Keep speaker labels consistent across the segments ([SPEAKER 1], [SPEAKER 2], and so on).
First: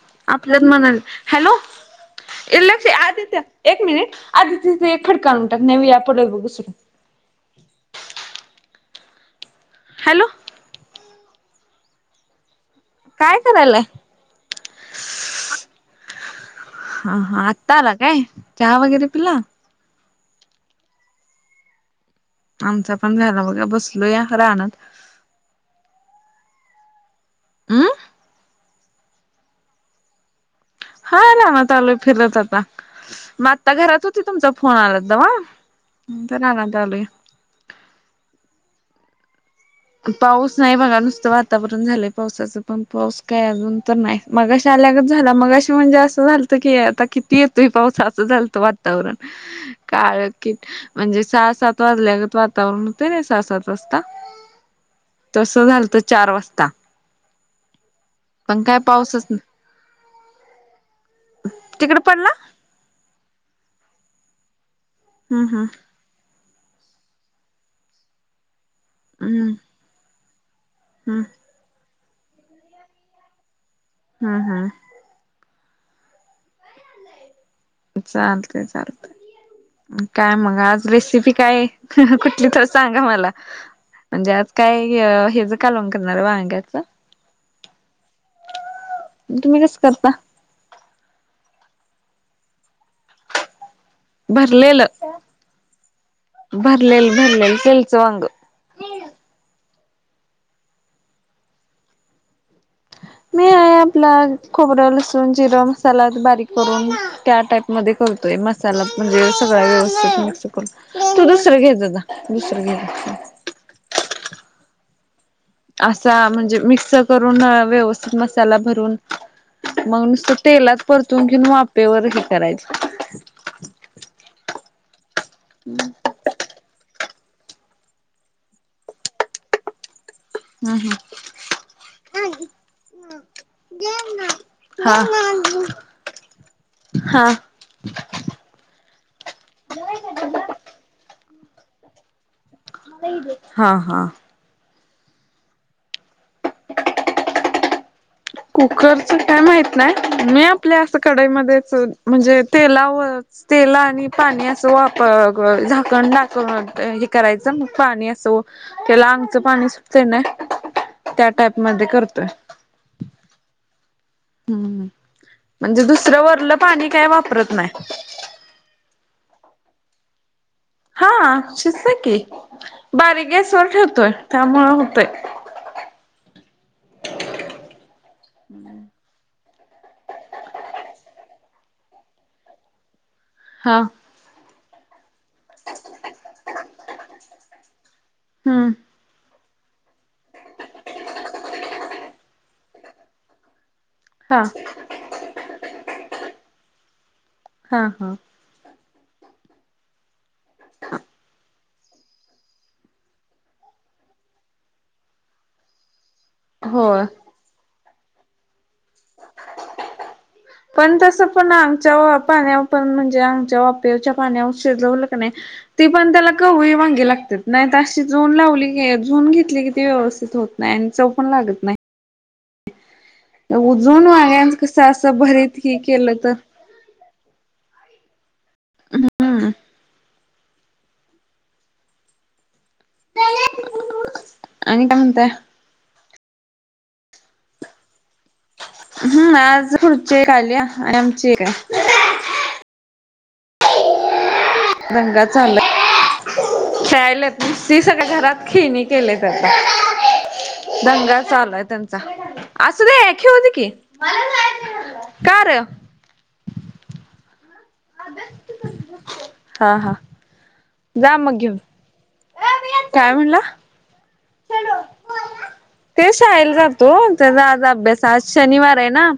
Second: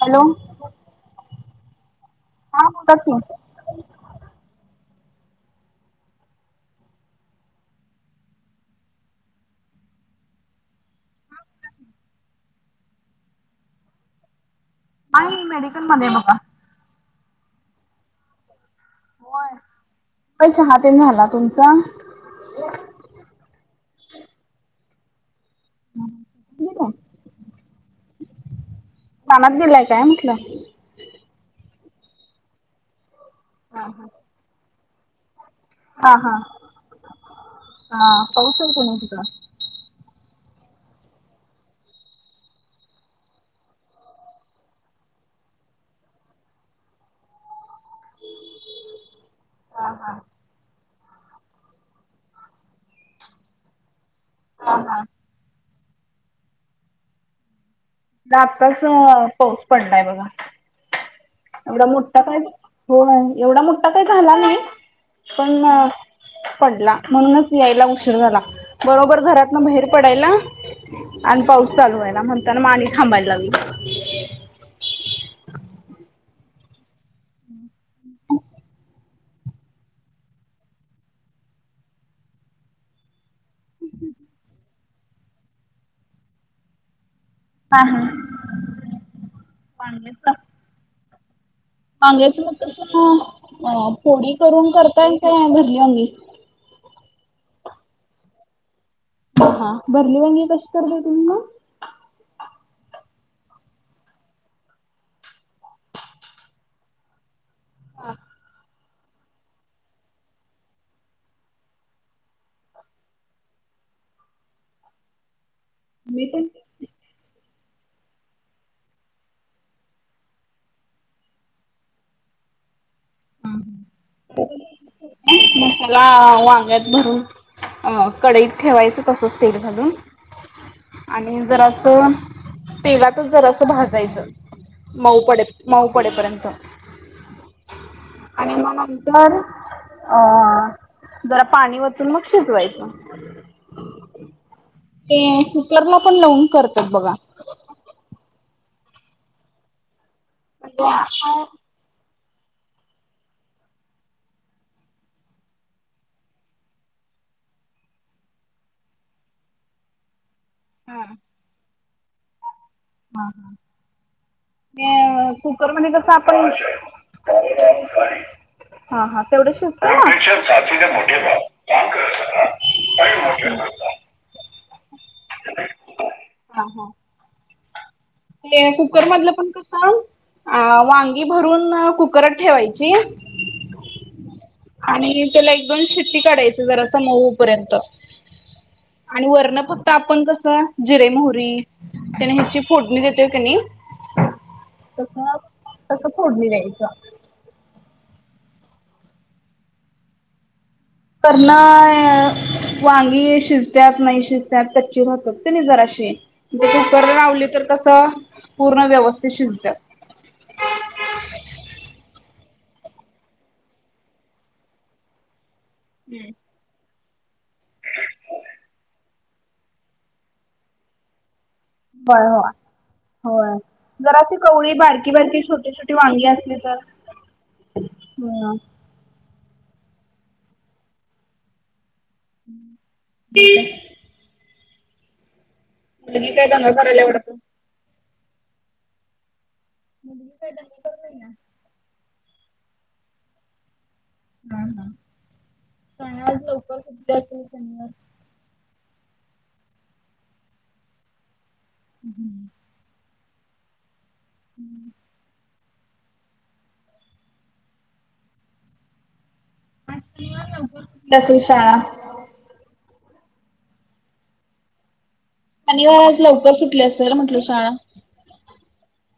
[SPEAKER 1] Hello
[SPEAKER 2] आपलंत म्हणाल hello इ
[SPEAKER 1] हा
[SPEAKER 2] लक्ष
[SPEAKER 1] बोला की
[SPEAKER 2] आधी एक मिनिट आधी तिथ एक फडकान म्हणतात नवी या आपढ बघू शत हॅलो काय करायलाय
[SPEAKER 1] आहे मेडिकल मध्ये बघा
[SPEAKER 2] हा हा आताला काय चहा वगैरे पिला
[SPEAKER 1] ताई चहा पिऊन झाला तुमचा!
[SPEAKER 2] आमचा पण बघा बसलो. या रानात
[SPEAKER 1] [unintelligible] ग
[SPEAKER 2] हम्
[SPEAKER 1] रानात गेलाय काय म्हटलं
[SPEAKER 2] हा ना मग चालूय फिरत आता मग आता
[SPEAKER 1] हा
[SPEAKER 2] घरात होती. तुमचा फोन आला तवा
[SPEAKER 1] हा
[SPEAKER 2] रानात आलोय
[SPEAKER 1] हा पाऊस आहे काय कोणीची का [unintelligible]
[SPEAKER 2] पाऊस नाही बघा नुसतं वातावरण झालंय पावसाचं पण पाऊस काय अजून तर नाही. मगाश आल्यागच झाला. मग अशी म्हणजे असं झालत की आता किती येतोय पावसात चालत वातावरण काळ कि म्हणजे सहा सात वाजल्या वातावरण होते. ना सहा सात वाजता
[SPEAKER 1] हा हा
[SPEAKER 2] तस झालत चार वाजता पण काय
[SPEAKER 1] आताच
[SPEAKER 2] पाऊसच नाही
[SPEAKER 1] पाऊस पडलाय बघा एवढा
[SPEAKER 2] तिकड
[SPEAKER 1] मोठठा
[SPEAKER 2] पडला
[SPEAKER 1] काय हो नाही एवढा मोठा काही झाला नाही
[SPEAKER 2] हम्म हम्म
[SPEAKER 1] पण पडला म्हणूनच यायला उशीर झाला बरोबर
[SPEAKER 2] हम्म
[SPEAKER 1] घरातन बाहेर पडायला
[SPEAKER 2] हम्म
[SPEAKER 1] आणि पाऊस चालू आहे ना म्हणताना आणि थांबायला लागली
[SPEAKER 2] हम्म हम्म
[SPEAKER 1] हम्म
[SPEAKER 2] चालते चाल काय मग आज रेसिपी काय कुठली तर सांगा. मला म्हणजे आज काय हेच कालवण करणार आहे. वांग्याच
[SPEAKER 1] हा हा
[SPEAKER 2] तुम्ही कसं करता?
[SPEAKER 1] का वांग्याची मग तसं फोडी करून करता का भरली वांगी
[SPEAKER 2] बरलेल बरलेल सेल्स वांग
[SPEAKER 1] हा हा भरली वंगी कशी करते. तुम्ही मग
[SPEAKER 2] मी आहे आपला खोबरं लसून जिरा मसाला बारीक करून त्या टाईप मध्ये करतोय मसाला म्हणजे सगळ व्यवस्थित तू दुसरं घेत दुसरं घेत असा
[SPEAKER 1] मी पण
[SPEAKER 2] म्हणजे मिक्स करून व्यवस्थित मसाला भरून मग नुसतं तेलात परतून घेऊन वापेवर हे करायचं
[SPEAKER 1] हा मसाला वांग्यात भरून अ कडईत ठेवायचं तसंच तेल घालून
[SPEAKER 2] हम्म हम्म.
[SPEAKER 1] आणि जरा अस तेलातच जरास भाजायचं
[SPEAKER 2] हा
[SPEAKER 1] मऊ पडे मऊ पडेपर्यंत
[SPEAKER 2] हा
[SPEAKER 1] आणि मग नंतर अ जरा पाणी वचून मग शिजवायचं
[SPEAKER 2] हा हा
[SPEAKER 1] ते कुकरला पण लवन करतात. बघा
[SPEAKER 2] कुकरच काय माहित नाही. मी आपल्या
[SPEAKER 1] म्हणजे
[SPEAKER 2] असं
[SPEAKER 1] हा
[SPEAKER 2] कढाईमध्येच म्हणजे तेलावर तेला आणि पाणी असं वापर झाकण टाकव हे करायचं मग पाणी असं त्याला अंगच पाणी सुटत ना त्या टाईप म करतोय.
[SPEAKER 1] हा हा
[SPEAKER 2] हम्म
[SPEAKER 1] म कुकर
[SPEAKER 2] म्हणजे
[SPEAKER 1] म्ह कस
[SPEAKER 2] दुसरं
[SPEAKER 1] आपण
[SPEAKER 2] वरलं पाणी काय वापरत नाही
[SPEAKER 1] [inaudible] हा हा तेवढ्यात शिजतय.
[SPEAKER 2] हा शिसत की बारीक गेसवर ठेवतोय त्यामुळे होतंय.
[SPEAKER 1] हा हा ते कुकर मधलं पण कस अ वांगी भरून कुकरात ठेवायची!
[SPEAKER 2] हां
[SPEAKER 1] आणि त्याला एक दोन शिट्टी काढायची जरा अस मऊ पर्यंत
[SPEAKER 2] हम्म
[SPEAKER 1] आणि वर्ण फक्त तर आपण कस जिरे मोहरी त्याने ह्याची फोडणी देतोय कनी
[SPEAKER 2] हा
[SPEAKER 1] तस तसं फोडणी द्यायचं.
[SPEAKER 2] हा हा ह
[SPEAKER 1] करना वांगी शिजतत नाही शिजत्यात कच्ची राहतात ते नाही जराशी म्हणजे
[SPEAKER 2] होय
[SPEAKER 1] कुकर लावली तर तसं पूर्ण व्यवस्थित शिजत
[SPEAKER 2] पण तसं पण आंगच्या पाण्यावर पण म्हणजे आंगच्या बापेच्या पाण्यावर शिजवल की नाही. ती पण त्याला कवळी वांगे लागते नाहीत. अशी शिजवून लावली की शिजवून घेतली किती व्यवस्थित होत नाही आणि चव पण लागत नाही.
[SPEAKER 1] होय हो होय
[SPEAKER 2] उजून
[SPEAKER 1] जराशी
[SPEAKER 2] वांग्यांच
[SPEAKER 1] कवळी
[SPEAKER 2] कसं
[SPEAKER 1] बारकी
[SPEAKER 2] असं
[SPEAKER 1] बारकी
[SPEAKER 2] भरीत
[SPEAKER 1] छोटी
[SPEAKER 2] हे
[SPEAKER 1] छोटी
[SPEAKER 2] केलं
[SPEAKER 1] वांगी असली तर हम
[SPEAKER 2] हा
[SPEAKER 1] ते
[SPEAKER 2] आणि काय म्हणतय?
[SPEAKER 1] म्हण काय ब करायला आवडतं [inaudible]
[SPEAKER 2] हम्म आज पुढची
[SPEAKER 1] मुलगी काय
[SPEAKER 2] आली
[SPEAKER 1] दंगा
[SPEAKER 2] आणि
[SPEAKER 1] करत नाही
[SPEAKER 2] आमची
[SPEAKER 1] ना
[SPEAKER 2] एक आहे. दंगा चालोय, खेळायला, नुसती सर्व घरात खेळणी.. केलंय त्याचा दंगा चालूय त्यांचा अस द होत की कर [inaudible] हा हा जा
[SPEAKER 1] सुटली
[SPEAKER 2] मग
[SPEAKER 1] असेल
[SPEAKER 2] घेऊन
[SPEAKER 1] शाळा
[SPEAKER 2] काय म्हणला
[SPEAKER 1] शनिवार
[SPEAKER 2] ते
[SPEAKER 1] आज
[SPEAKER 2] शायला
[SPEAKER 1] लवकर सुटली
[SPEAKER 2] जातो
[SPEAKER 1] असेल म्हटलं
[SPEAKER 2] त्याचा आज
[SPEAKER 1] शाळा
[SPEAKER 2] अभ्यास आज शनिवार आहे ना,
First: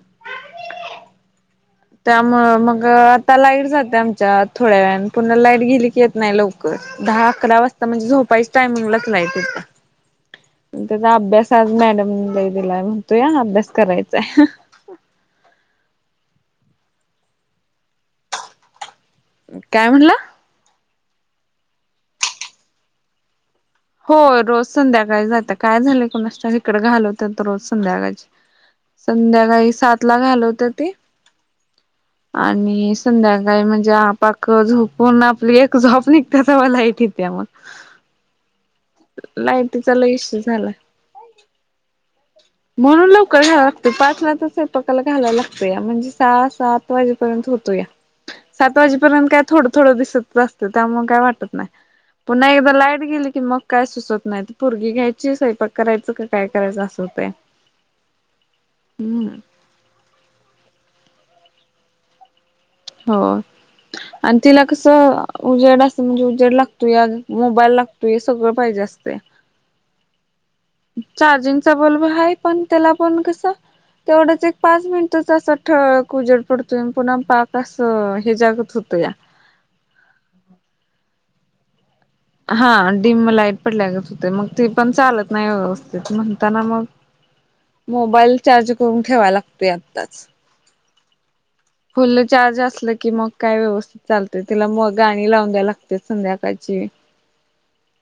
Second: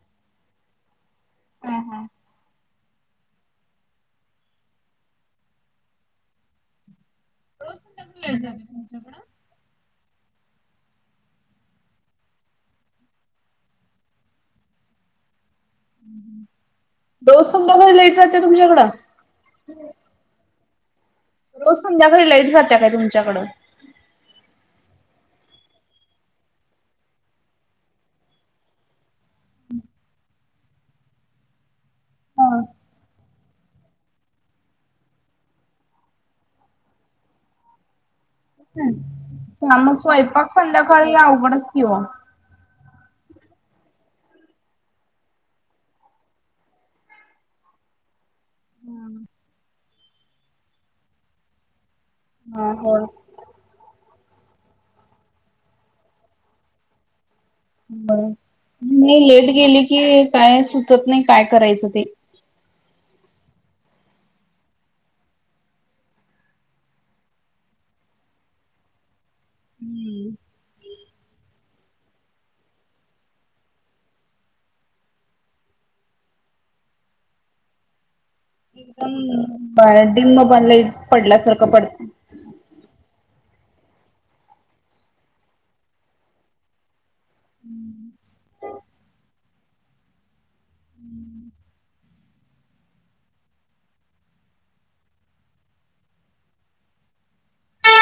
[SPEAKER 1] हा हा
[SPEAKER 2] त्यामु मग आता लाईट जाते आमच्या थोड्या वेळने पनण लाईट गेली की येत नाही लवकर दहा अकरा वाजता म्हणजे झोपाईच टायमिंगलाच लाइट येतंय. त्याचा अभ्यास आज मॅडम दिलाय म्हणतो या अभ्यास करायचाय.
[SPEAKER 1] रोज संध्याकाळी लईट जाते तुमच्याकडं
[SPEAKER 2] काय म्हणला?
[SPEAKER 1] रोज संध्याकाळी लाईट जात्या काय तुमच्याकडं
[SPEAKER 2] होय रोज संध्याकाळी जातं काय झालं कोणा इिकडें घालवत तर रोज संध्याकाळ संध्याकाळी सात ला घाल होत ते
[SPEAKER 1] ह
[SPEAKER 2] आणि संध्याकाळी काय म्हणजेक झोपून आपली एक झोप निघते तर मला तथे
[SPEAKER 1] त्या मग
[SPEAKER 2] लय इश्यू
[SPEAKER 1] स्वयंपाक
[SPEAKER 2] झालाय.
[SPEAKER 1] संध्याकाळी अवघडच ठेऊ
[SPEAKER 2] म्हणून लवकर घ्यायला लातो पाचला तसे पकायला घालायला लागतो या म्हणजे सहा सात वाजेपर्यंत होतो या सात वाजेपर्यंत काय थोडं थोडं दिसत असतं त्यामु काय वाटत नाही पुन्हा
[SPEAKER 1] हा
[SPEAKER 2] एकदा
[SPEAKER 1] हो
[SPEAKER 2] लाईट गेली की मग काय सुचत नाही पुरगी घ्यायची स्वयपाक करायचं का काय करायचं असवतय
[SPEAKER 1] ब नाही लेट गेली की काय सुचत नाही काय करायचं ते
[SPEAKER 2] हो आणि तिला कसं उजेड असत म्हणजे उजेड लागतो या मोबाईल लागतो हे सगळं पाहिजे असते
[SPEAKER 1] हम्म
[SPEAKER 2] चार्जिंगचा बल्ब आहे पण त्याला पण कस तेवढंच एक पाच मिनिटच असं ठ कुजड पडतो पुन्हा पाक असं हे जाग
[SPEAKER 1] एकदम बडन म बनला पडल्यासारखं पड
[SPEAKER 2] हा डडीम लाईट पडल्यागत होते मग ते पण चालत नाही व्यवस्थित म्हणताना मग मोबाईल चार्ज करून ठेवा लागतोय आत्ताच
[SPEAKER 1] हम्म
[SPEAKER 2] फुल चार्ज असल की मग काय व्यवस्थित चालते तिला म गाणी लावून द्यायला लागते संध्याकाळची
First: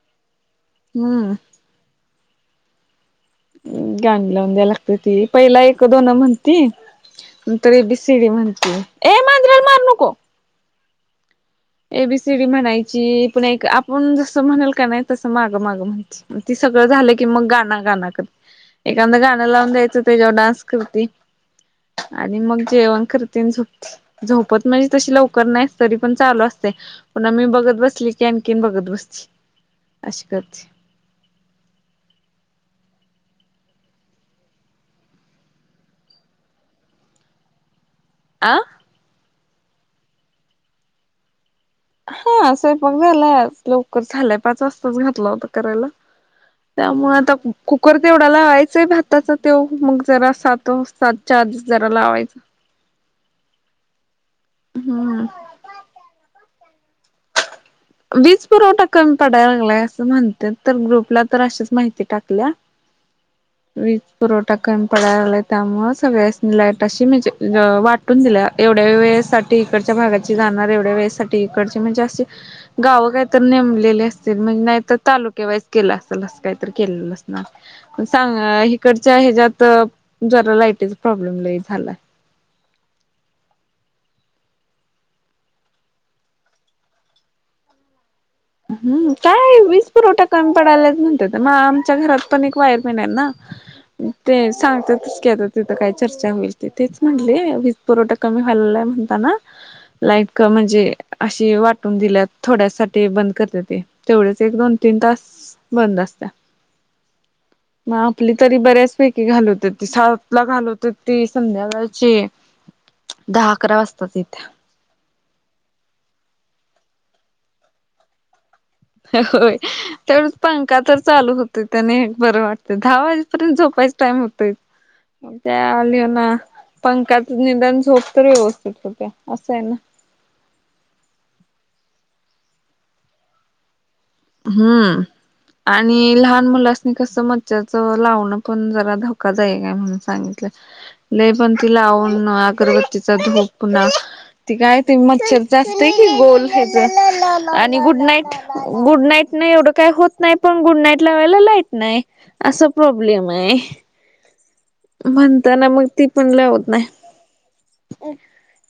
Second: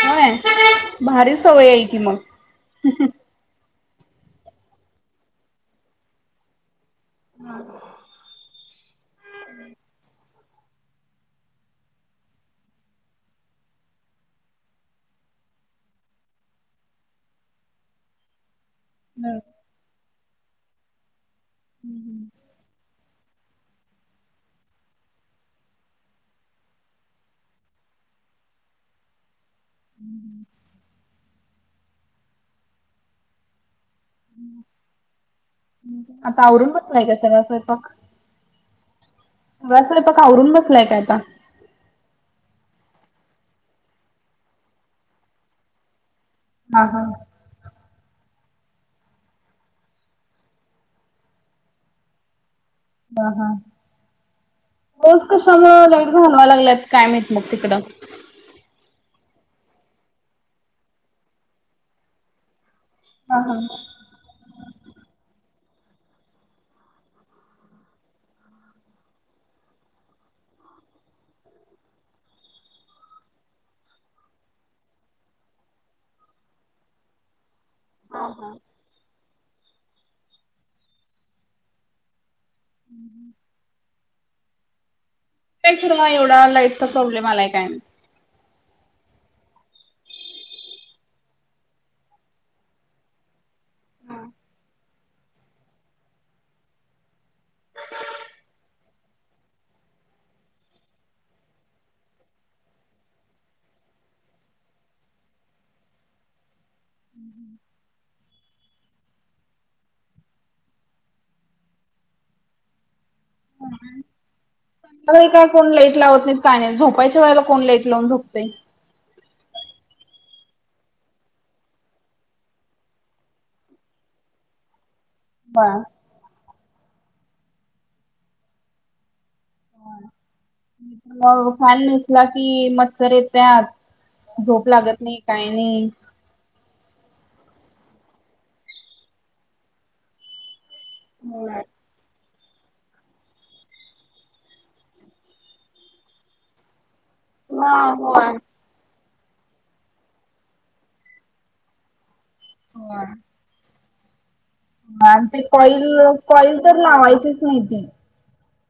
[SPEAKER 1] होय
[SPEAKER 2] हम्म
[SPEAKER 1] भारी सवय याय त मग
[SPEAKER 2] गां लावून द्याय लागते ती पहिला एक दोन म्हणती नंतर ए बी सीडी म्हण ए मांजिराला मारनको एबीसीडी म्हणायची पुण एक आपण जसं म्हणेल का नाही तसं मागं मागं माहिती ती सगळं झालं की मग गाण गाना क एखादा गाणं लावून द्यायचं ते जेव्हा डान्स करती आणि मग जेवण करतील झोप झोपत म्हणजे तशी लवकर नाही तरी पण चालू असत पु्हा मी बघत बसली की आणखीन बघत बसची अे करते
[SPEAKER 1] आता आवरून बसलाय का सगळळा स्वयंपाक
[SPEAKER 2] आ
[SPEAKER 1] असंय प आवरून बसलाय काय आता
[SPEAKER 2] हा असय पग झालंय लवकर झालंय पाच वाजताच घातलं होता करायला
[SPEAKER 1] हा हा
[SPEAKER 2] त्यामुळे आता कुकर तेवढा लावायचांय भाताचा तेव मग जरा सात सात चार दिस जरा लावायच
[SPEAKER 1] ह हा रोज
[SPEAKER 2] हम्म
[SPEAKER 1] कसा मग लग घालवाय लागलंत काय माहत मग तिकडं
[SPEAKER 2] वीज पुरवठा कमी पडायला लागलाय असं म्हणते तर ग्रुपला तर अशीच माहिती टाकल्या
[SPEAKER 1] ह हा
[SPEAKER 2] वीज पुरवठा कमी पडलाय त्यामु सगळ्या लाईट अशी म्हणजे वाट कुटून दिल्या एवढ्या वेळेसाठी इकडच्या भागाची जाणार एवढ्या वेळेसाठी इकडचे म्हणजे असशी गावं काहीत नेमलेली असतील म्हणजे नाहीतर तालुक्यावाईज केलं असेल असं काहीतरी केलेलं अस ना सांग इिकडच्या ह्याच्यात जरा लाईटीचा प्रॉब्लेम झाला
[SPEAKER 1] ह कायर एवढा लाईटचा प्रॉब्लेम आलाय काय
[SPEAKER 2] हम् काय वीस पुरवठा कमी पडलाच म्हणते मग आमच्या घरात पण एक वायर पेन ना ते सांगतात तस का आता तिथं काय चर्चा होईल तथच म्हणले वीज पुरवठा कमी व्हायलाय म्हणताना लाईट म्हणजे अशी वाटून दिल्या थोड्यासाठीठी बंद करते ते तेवढेच एक दोन तीन तास बंद असते मग आपली तरी बऱ्याचपैकी घालवत सातला घालवते ती संध्याकाळची दहा अकरा वाजता इथे
[SPEAKER 1] का कोण लेट लावत नाही काय नाही झोपायच्या वेळेला कोण लेट लावून झोपते.
[SPEAKER 2] हो. तेवढच पंखा तर चालू होते त्याने बरं वाटत दहा वाजेपर्यंत झोपायचा टाइम होतय. ह. त्या
[SPEAKER 1] बर
[SPEAKER 2] आली ना पंखाच निदान झोप तर व्यवस्थित होत्या असं आहे ना.
[SPEAKER 1] फानसला कि मच्छर येतत.
[SPEAKER 2] हम्म आणि लहान मुला अस. म कस मच्छचं लावण पण जरा धोका जाई काय म्हणून सांगितलं. ल
[SPEAKER 1] होय
[SPEAKER 2] पण ति लावून अगरबत तिचा धूप पुन्हा त काय त मच्छर जास्त आहे की गोल. च आणि
[SPEAKER 1] होय.
[SPEAKER 2] Good night.
[SPEAKER 1] होय.
[SPEAKER 2] गुड नाईट नाही एवढं काय होत नाही पण गुड नाईट ला वेळेला लाईट नाही. असा
[SPEAKER 1] होय.
[SPEAKER 2] प्रॉब्लेम आहे.
[SPEAKER 1] आणि ते
[SPEAKER 2] म्हणताना
[SPEAKER 1] कॉईल
[SPEAKER 2] मग ती पण ल
[SPEAKER 1] कॉईल
[SPEAKER 2] होत
[SPEAKER 1] तर लावायचीच ती.
[SPEAKER 2] नाही.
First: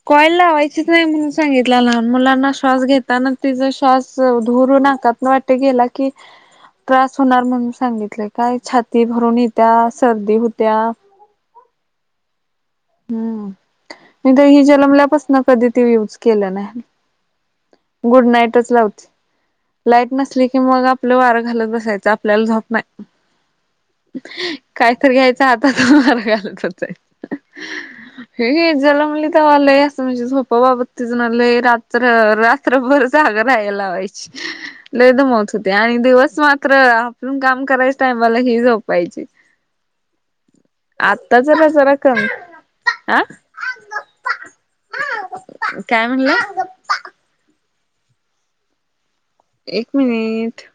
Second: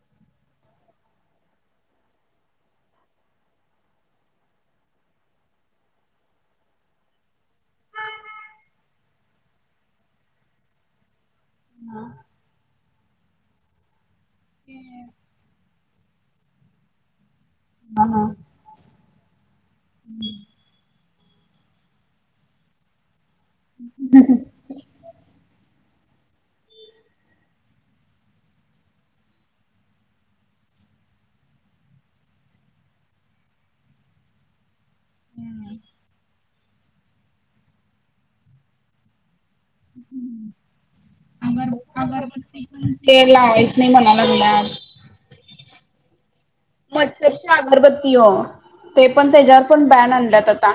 [SPEAKER 2] कॉयल लावायचीच नाही म्हणून सांगितलं लहान मुलांना श्वास घेताना तिचा श्वास धुरू नका. न वाट गेला की त्रास होणार म्हणून सांगितलेय काय छाती भरून येत्या सर्दी होत्या.
[SPEAKER 1] हा.
[SPEAKER 2] हम्म म तर हि जन्मल्यापासन कधी ते युज केलं नाही.
[SPEAKER 1] हा हा.
[SPEAKER 2] गुड नाईटच लावते लाईट नसली की मग. आपलं वारं घालत बसायच आपल्याला झोप नाही. कायतरी घ्यायचं आता त मार घालतच आहे. हे जला मुलीि त्यावालंय असं म्हणजे झोपा बाबत तिजलंय रात. रात्रभर जागं राहायलावायची. लेदमत होते आणि दिवस मात्र आपून काम करायचं टाय मला हे झपायचे.
[SPEAKER 1] गर
[SPEAKER 2] जरा कमी
[SPEAKER 1] अगरबत् पण ते
[SPEAKER 2] आ
[SPEAKER 1] लावायच नाही म्हणालागल्या.
[SPEAKER 2] काय म्हणलं.
[SPEAKER 1] मच्छरची अगरबत्ती हो ते पण त्याच्यावर
[SPEAKER 2] एक
[SPEAKER 1] पण बॅन आणल्यात
[SPEAKER 2] मिनिट
[SPEAKER 1] आता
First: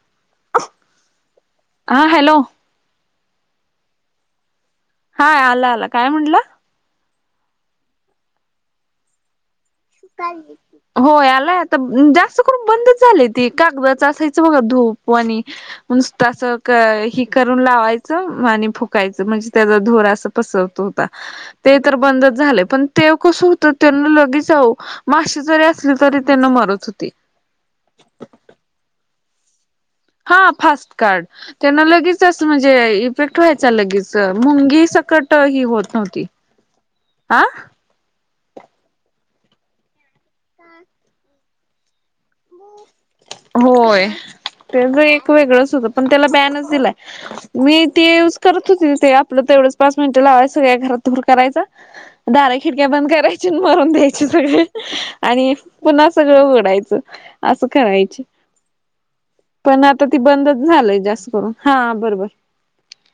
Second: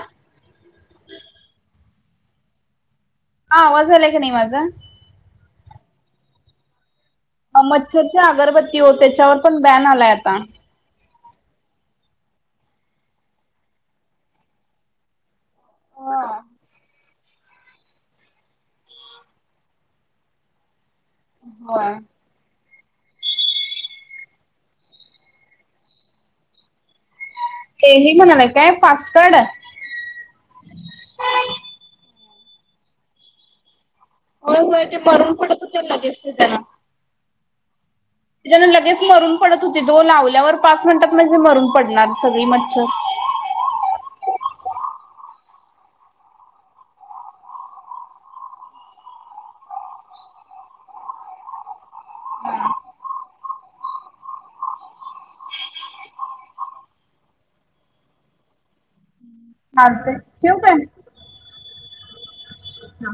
[SPEAKER 2] हा हॅलो.
[SPEAKER 1] हा वझले का निवाज
[SPEAKER 2] हाय आलं आला काय म्हटलं.
[SPEAKER 1] मच्छरची अगरबत्ती हो त्याच्यावर. पण बॅन आलाय आता.
[SPEAKER 2] सुकारारीेस. हो आलाय आता जास्त करून बंदच झालंय ते कागदाच असायचं बघा धूप. णी तचं ह. करून लावायचं आणि फुकायचं म्हणजे त्याचा धोर असं पसरतो. ते तर
[SPEAKER 1] होय.
[SPEAKER 2] बंदच झाले पण ते कस होत त्यांना लगेच जा. माशी जरी असली तरी त्यांना मरत होती.
[SPEAKER 1] एही म्हणालागे काय फस्कड.
[SPEAKER 2] हा फास्ट कार्ड त्यांना लगेच असं म्हणजे फेक्ट व्हायचा लगेच
[SPEAKER 1] होय होय
[SPEAKER 2] मुंगी
[SPEAKER 1] ते मरून
[SPEAKER 2] सकट ही
[SPEAKER 1] पडत होते
[SPEAKER 2] होत
[SPEAKER 1] लगेच
[SPEAKER 2] नव्हती हा.
[SPEAKER 1] च्यान लगेच मरून पडत होती जो लावल्यावर पाच मिनिटात म्हणजे मरून पडणार सगळी मच्छर.
[SPEAKER 2] होय ते तर एक वेगळंच होत पण त्याला बॅनच दिलाय. मी ते यूज करत होते ते आपलं तेवढंच पाच मिनटं लावाय सगळ्या घरातर करायचा. दारा खिडक्या बंद करायची मरून द्यायची सगळे आणि. पुन्हा सगळं उडायचं असं. करायची पण आता ती
[SPEAKER 1] चालतंय ठेवू
[SPEAKER 2] बंदच
[SPEAKER 1] काय?
[SPEAKER 2] झालय जास्त करून हा बरोबर.
[SPEAKER 1] हा.